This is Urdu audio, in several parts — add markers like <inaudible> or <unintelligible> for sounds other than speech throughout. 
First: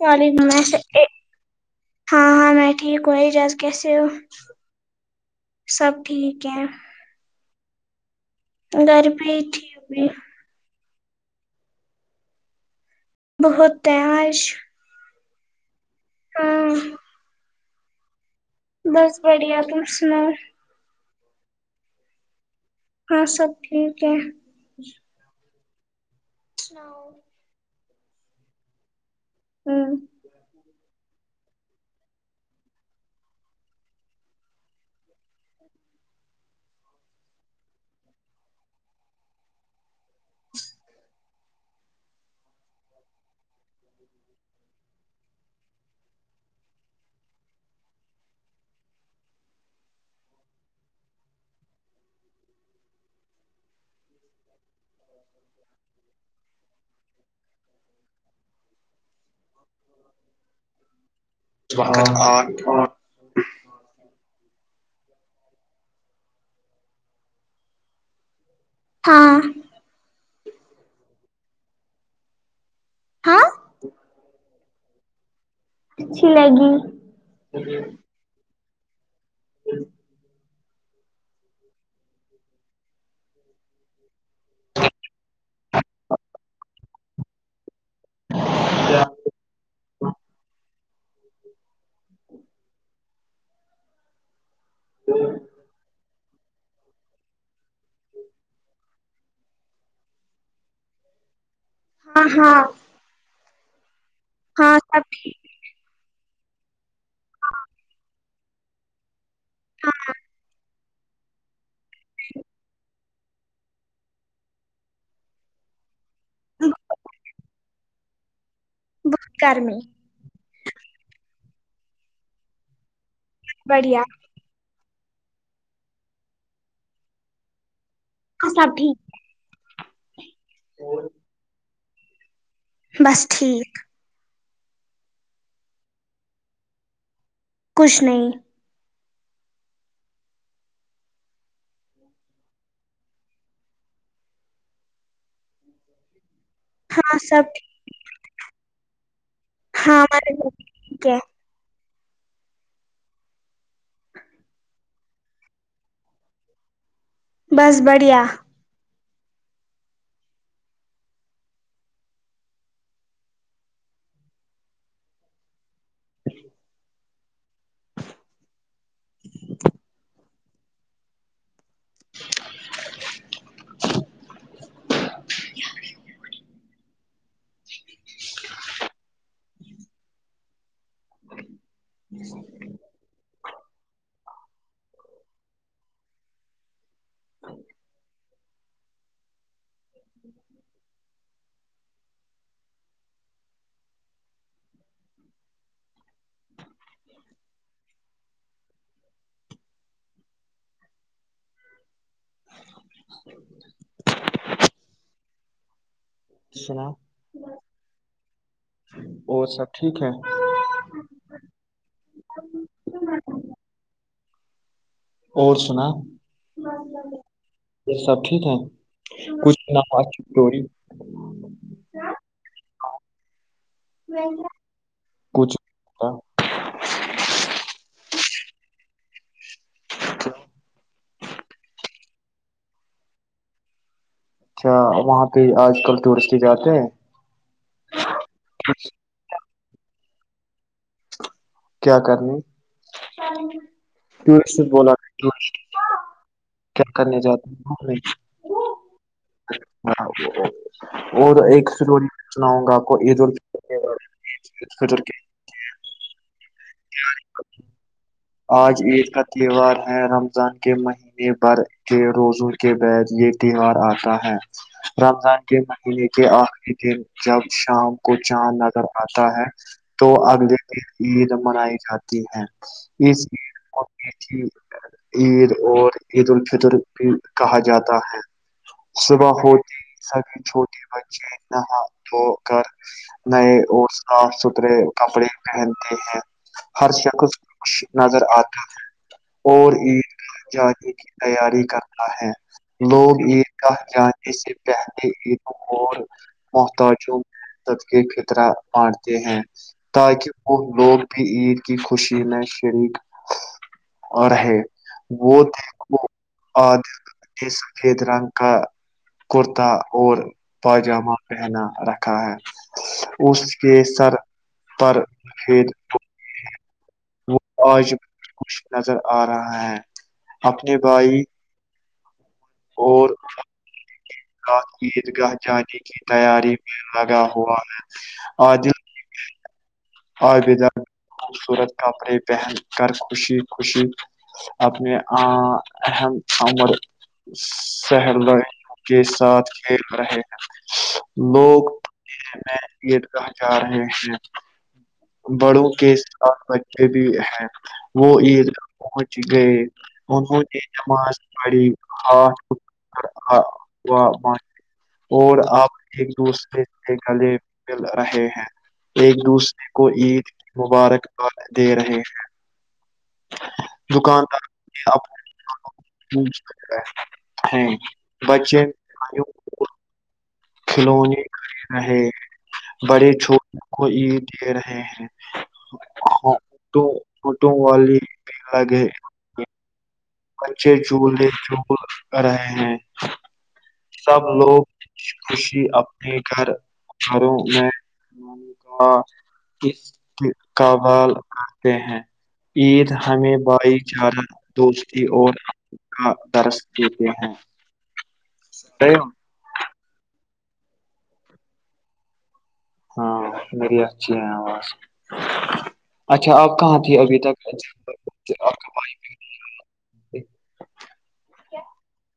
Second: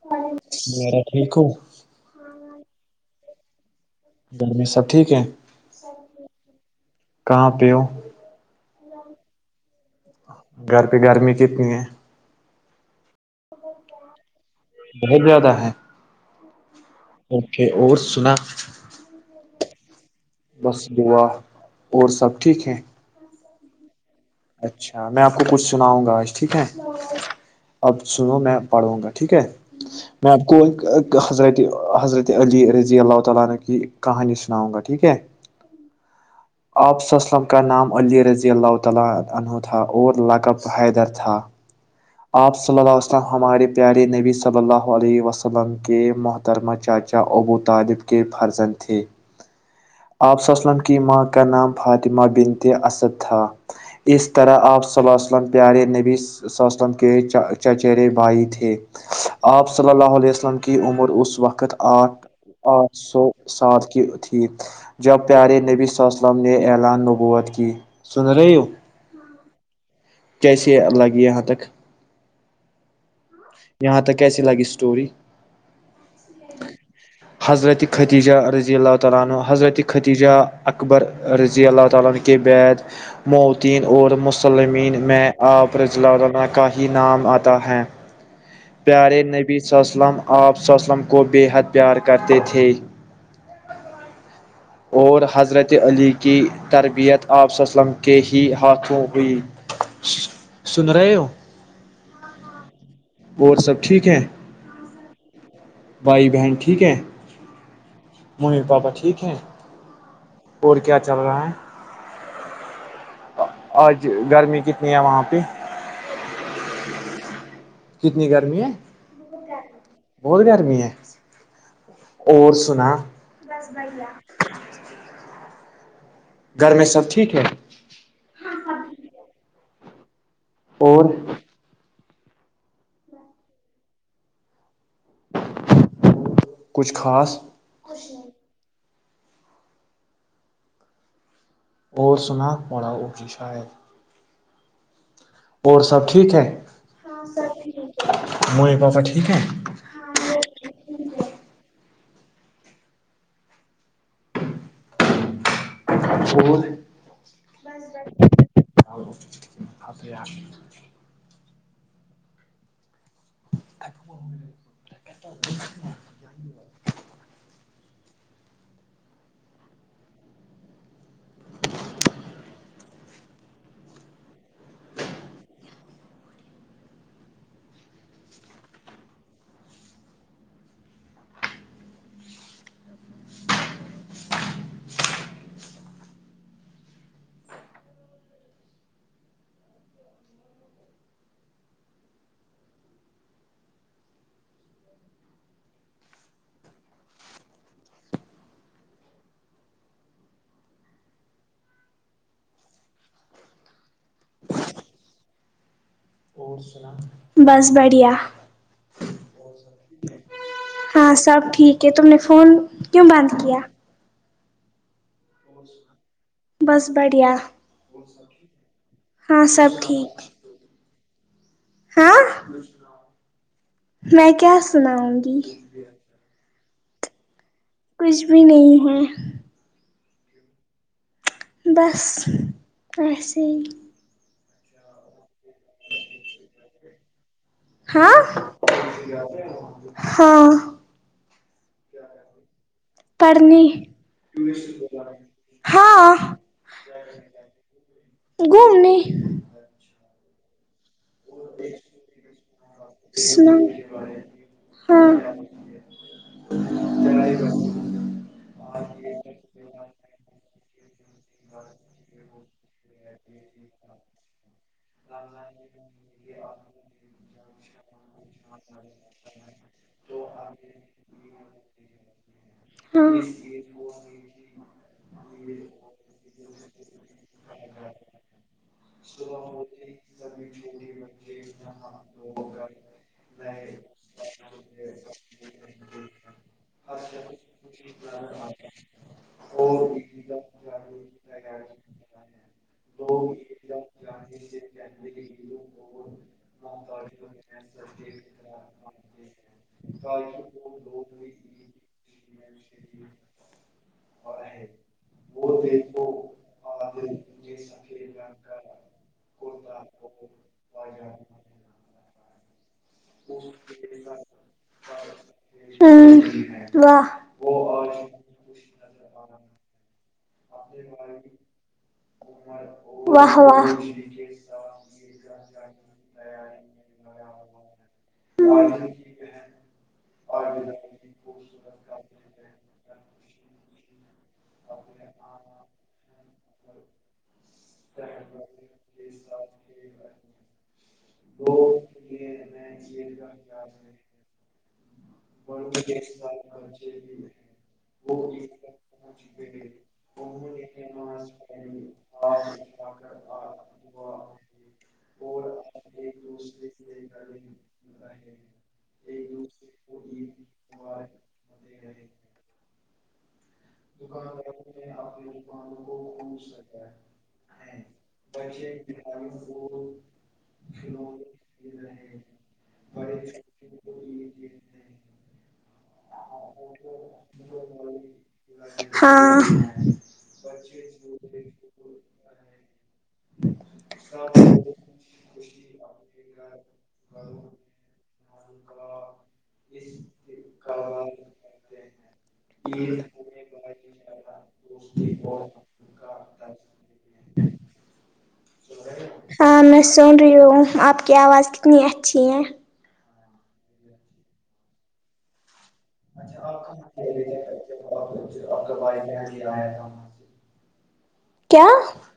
وعلیکم ال ہاں ہاں میں ٹھیک ہوںا اجاز کیسے ہوں سب ٹھیک ہے <unintelligible> گھر پہ ہی تھی بھی گھر پہ گرمی کتنی ہے <unintelligible> بہت زیادہ ہے <unintelligible> اوکے اور سنا بس بڑھیا تم سناؤ بس دعا اور سب ٹھیک ہے ہاں سب ٹھیک ہے اچھا میں آپ کو کچھ سناؤں گا آج ٹھیک ہے اب سنو میں پڑھوں گا ٹھیک ہے ہوں، میں آپ کو ایک حضرت علی رضی اللہ تعالی عنہ کی کہانی سناؤں گا ٹھیک ہے آپس اسلم کا نام علی رضی اللہ تعالی عنہ تھا اور لقب حیدر تھا آپ صلی اللہ وسلم ہمارے پیارے نبی صلی اللہ علیہ وسلم کے درما چاچا ابو طالب کے فرزند تھے <unintelligible> اپ صلی اللہ علیہ وسلم کی ماں کا نام فاطمہ بنت اسد تھا اس طرح آپ صللہ ا علیہ وسلم پیارے نبی صلہ علیه وسلم کے چچرے بھائی تھے آپ صلی اللہ علیہ وسلم کی عمر اس وقت آٹھ آٹھ سو ساتھ کی ٹھیک جب پیارے نبی صلی اللہ علیہ وسلم نے اعلان نبوت کی سن رہی ہو ہاں کیسے لگے یہاں تک ہاں یہاں تک کیسی لگی اسٹوری اچھی لگی ختیجہ رضی اللہ تعالی عنہ حضرت ختیجہ اکبر رضی اللہ تعالیہ کے بعد متیین اور مسلمین میں آپ رضی الله کا ہی نام آتا ہے پیارے نبی صلی اللہ علیہ وسلم آپ صلی اللہ علیہ وسلم کو بے حد پیار کرتے تھے اور حضرت علی کی تربیت آپ صلى الله علیہ وسلم کے ہی ہاتھوں ہوئی سن رہے ہو ہاں ہاں اور سب ٹھیک ہے ہاں سب ٹھیک بھائی بہن ٹھیک ہے ممی پاپا ٹھیک ہیں ہاں اور کیا چل رہا ہے <inaudible> آج گرمی کتنی ہے وہاں پہ ہاں کتنی گرمی ہے بہت گرمی بہت گرمی ہے اور سنا بڑھیا گھر میں سب ٹھیک ہے ہاں سب ٹھیک اور بس ٹھیک کچھ خاص کچھ نہیں اور سنا اور سب ٹھیک ہے ہاں سب ٹھیک۔ ممی پاپا ٹھیک ہے ہاں ہمارے گھر بھی ٹھیک ہے بس بڑھیا اور <inaudible> <inaudible> <inaudible> <inaudible> <inaudible> <inaudible> <inaudible> سنا بس بڑھیا اور سب ٹھیک ہے ہاں سب ٹھیک ہے تم نے فون کیوں بند کیا اور سنا بس بڑھیا یہ سب ٹھیک ہے ہاں سب ٹھیک کچھوری ہاں میں کیا سناؤں گی کچھ کچھ بھی نہیں ہے اچھا بس ایسے ہی اچھا وہاں پہ آج کل دٹورسٹ ہی جاتے ہیں ہاں ہاں کیا کرنے پڑھنے بلا ہاں کیا کرنے جاتے ہ گھومنے میں ہاں اور ایک سی سناؤں گا آپ کوید سنا خترک ہاں ج آج عید کا تہوار ہے رمضان کے مہینے بھر کے روزوں کے بعد یہ تہوار آتا ہے رمضان کے مہینے کے آخری دن جب شام کو چاند نظر آتا ہے تو اگلے دن ج منائی جاتی ہے ہاں اس لی ہوں کی عید اور عید الفطر بھی کہا جاتا ہے صبح ہوتی ہی سبے چھوٹے بچے نہا تو کر نئے اور صاف ستھرے کپڑے پہنتے ہیں ہر شخص خ نظر آتا ہے اور عید گاہ جانے کی تیاری کرتا ہے لوگ عید گاہ جانے سے پہلے عیدوں اور محتاج مد کے خطرہ بانٹتے ہیں تاکہ وہ لوگ عید کی خوشی میں شریک اور ہے وہ تھ وہ سفید رنگ کا کرتا اور پاجامہ پہنا رکھا ہے اس کے سر پرفھید وہ واہ وہ آج ب خوش نظر آ رہا ہے اپنے بھائی اور واہ واہ رات عید گاہ جانے کی تیاری میں لگا ہوا ہے آد آ بیدا خوبصورت کپڑے پہن کر خوشی خوشی آپنی آر شہر لڑ کے ساتھ کھیل رہے ہیں لوگ میں یہ کہاں جا رہے ہیں بڑوں کے ساتھ بچے بھی ہیں وہ عید گاہ پہنچ گئے انہوں نے جماعت پڑی ہاتھ اٹا م اور آپ ایک دوسرے سے گلے مل رہے ہیں ایک دوسرے کو عید کی مبارکاد دے رہے ہیں دکاندار دکانداروں نے اپنے اپنی دکانوں کو منہ پہنچ سک ہے سے ہیں بچے بھائی کھلونے کھ رہے بڑے چھوٹوں کو عید دے رہے ہیں ہاںٹو آٹو والی لگے ہاں بچے جولے جول رہے ہیں سب لوگ خوشی اپنے گھر کروں میں کا اس قبال کرتے ہیں عید یں بائی چارہ دوست اور کا درس دیتے ہیں ہاں میں سن رہی ہوں آپ کی آواز کتنی اچھی ہے ہاں مری اچھی ہیں آواز اچھا آپ آپاں کہاں تھی ابھی تک آپ کا ب آیا تھا بھائی کیا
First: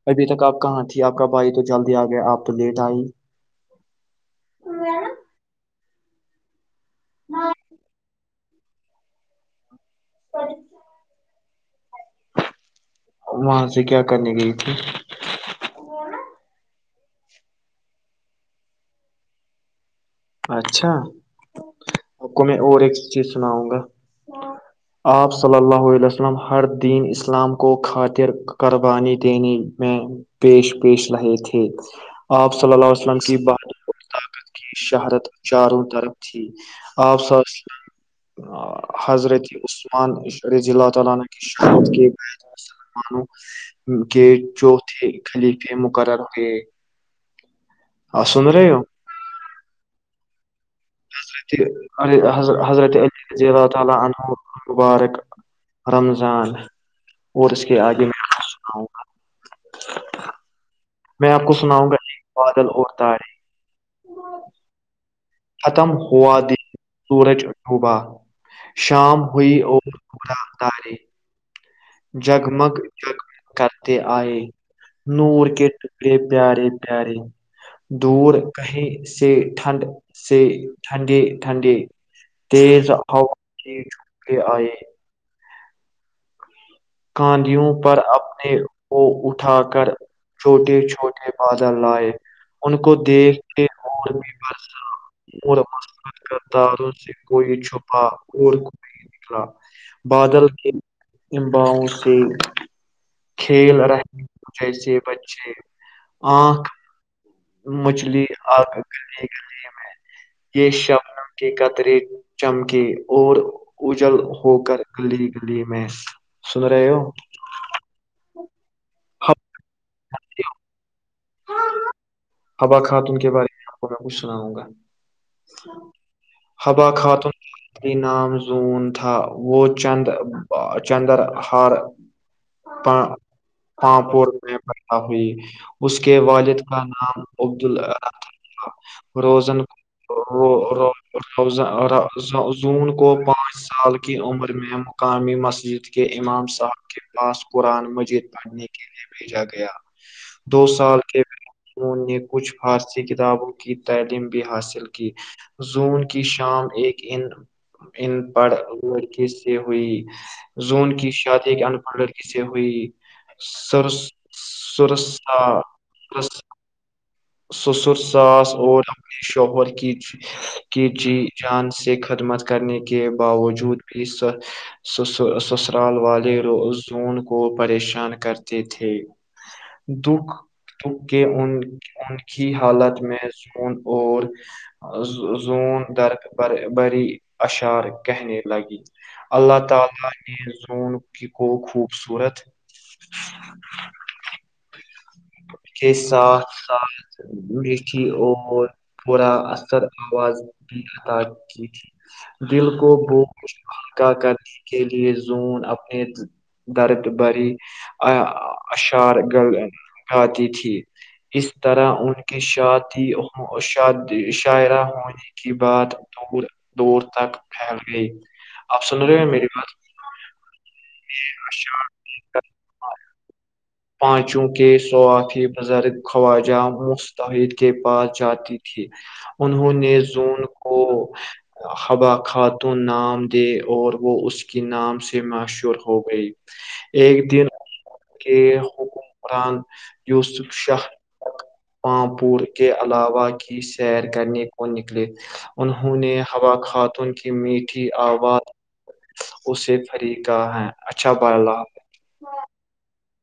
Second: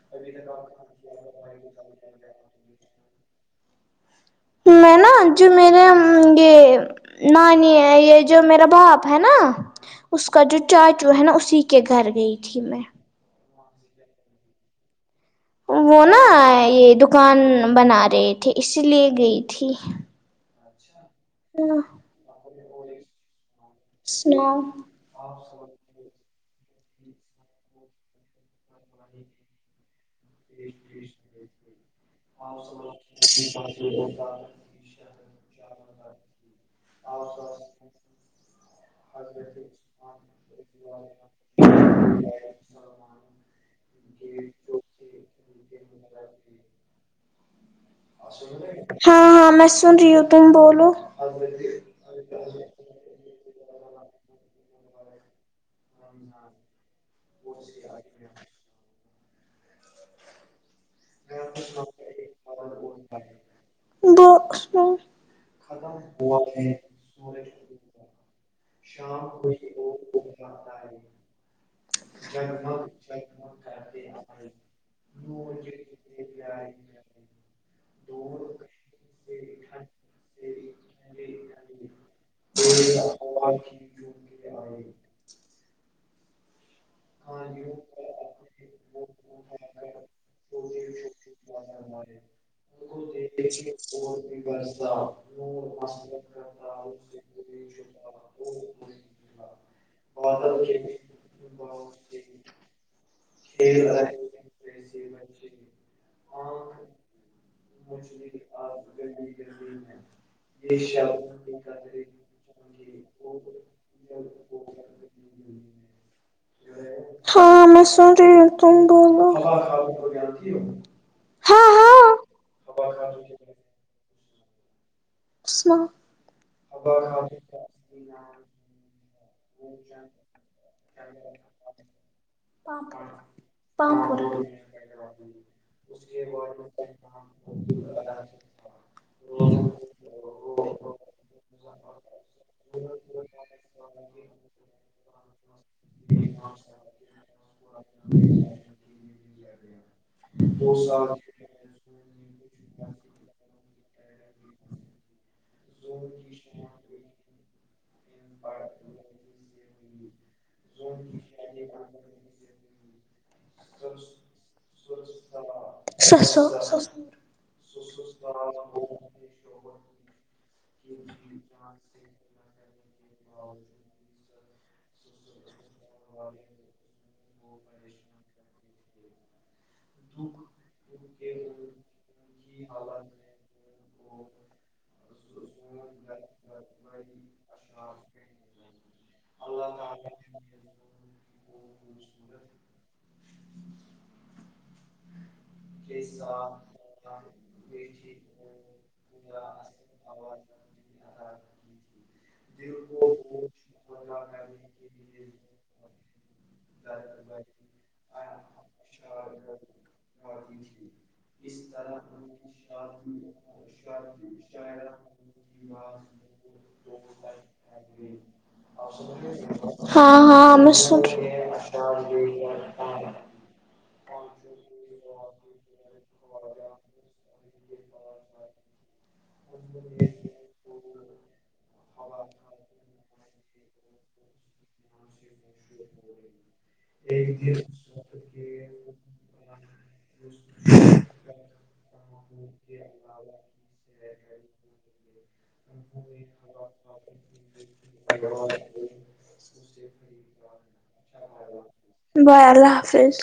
ابھی تک آپ کااں تھی آپ کا بھائی تو جلدی آ گیا آپ تو لیٹ آئی میں نا جو میرے یہ نانی ہے یہ جو میرا باپ ہے نا اس کا جو چاچو ہے نا اسی کے گھر گئی تھی میں وہاں سے کیا کرنےنی گئی تھی وہ نا یہ دکان بنا رہے تھے اسی لیے گئی تھی اچھا آپ کو میں اور ایک چیز سناؤں گا سناؤ آپ صلی اللہس اسلم ہر دین اسلام کو خاطر قربانی دینے میں پیش پیش رہے تھے آپ صلی اللہ وسلم کی بات جی شہادت چاروں طرف تھی آپ س حضرت عثمانشض اللہ تعالا ش کے گئے مسلمانوں کے چو خال مقرر تھ ہو ہاں ہاں میں سن رہی ہوں تم بولو حضرت ع حر حضرت علی رضی اللہ تعالا عنہ مبارک رمضان اور اس کے آگے میںؤں گا میں آپ کو سناؤں گا ایک بادل اور تارے دو ختم ہوا دی سورج عٹوبہ شام ہوئی اور گا اتارے جگ مگ جگگ کرتے آئے نور کٹ پیے پیارے پیارے دور کہیں سے ٹھنڈ سے ٹھنڈے ٹھنڈے تز ہ کی چلی آ کاندوں پر اپنے کو اٹھا کر چھوٹے چھوٹے بادل لائے ان کو دیکھ کے اور میں ب اور م کر داروں سے کوئی چھپا اور کوئی نکلا بادل کے باؤ سے کھیل رہے جیسے بچے آنکھ مچھلی اگ کرنے کر لی میں یہ شبن کی کتریے چمکی اور اجل ہو کر گلی گلی میں سن رہے ہو ہاں میں س رہ تم بولو ہاں ہاں ہوا خاتون کے بارے میں آپ کو میں کچھ سناؤں گا س ہوبا خاتون نام زون تھا وہ چند چندر ہار پپ پا- پانپور میں پیدا ہوئی اس کے والد کا نام عبد ال روزن <unintelligible> زون کو پانچ سال کی عمر میں مقامی مسجد <unintelligible> امام صاحب کے پاس قرآن مجید پڑھنے کے لیے بھیجا گیا دو سال کے ان نے کچھ فارسی کتابوں کی تعلیم بھی حاصل کی زون کی شام ایک ان ان پڑھ لڑکے سے ہوئی زون کی شادی کے انپڑھ لڑکی سے ہوئی سر سورا <unintelligible> ش سو س <unintelligible> سسر ساس اور اپ شہر کی کیچی جان سے خدمت کرنے کے باوجود سسرال والے زون کو پریشان کرتے <unintelligible> تھے دکھ دکھ کے ان ان کی حالت میں سون اور <unintelligible> زون در بری اشعار کہنے لگی اللہ تعالینے زون کو خوبصورت <unintelligible> اچ <inaudible> کے ساتھ س تھی اور پورا اثر آواز بھی ادا کی تھی <unintelligible> دل کو بو مکا کرنے کے لیے زون اپنے <unintelligible> درت بھری اشار گ گاتی تھی <unintelligible> اس طرح ان کی شادی شادی شاعرہ ہونے کی بات دور دور تک پھیل گئی آپ سن رہے ہو میری ہاں ہاں ہم بات پانچوں کے صوافی بزرگ خواجہ مستحد کے پاس جاتی انہوں نے زون کو حبا خاتون نام اور وہ اس کے نام سے مشہور ہو گئی ایک دن ان کے حکم قران یوسف شاہ پامپور کے علاوہ کی سیر کرنے کو نکلے انہوں نے ہوا خاتون کی میٹھی آواز اسے فریقہ ہے اچھا ب ال بائے اللہ حافظ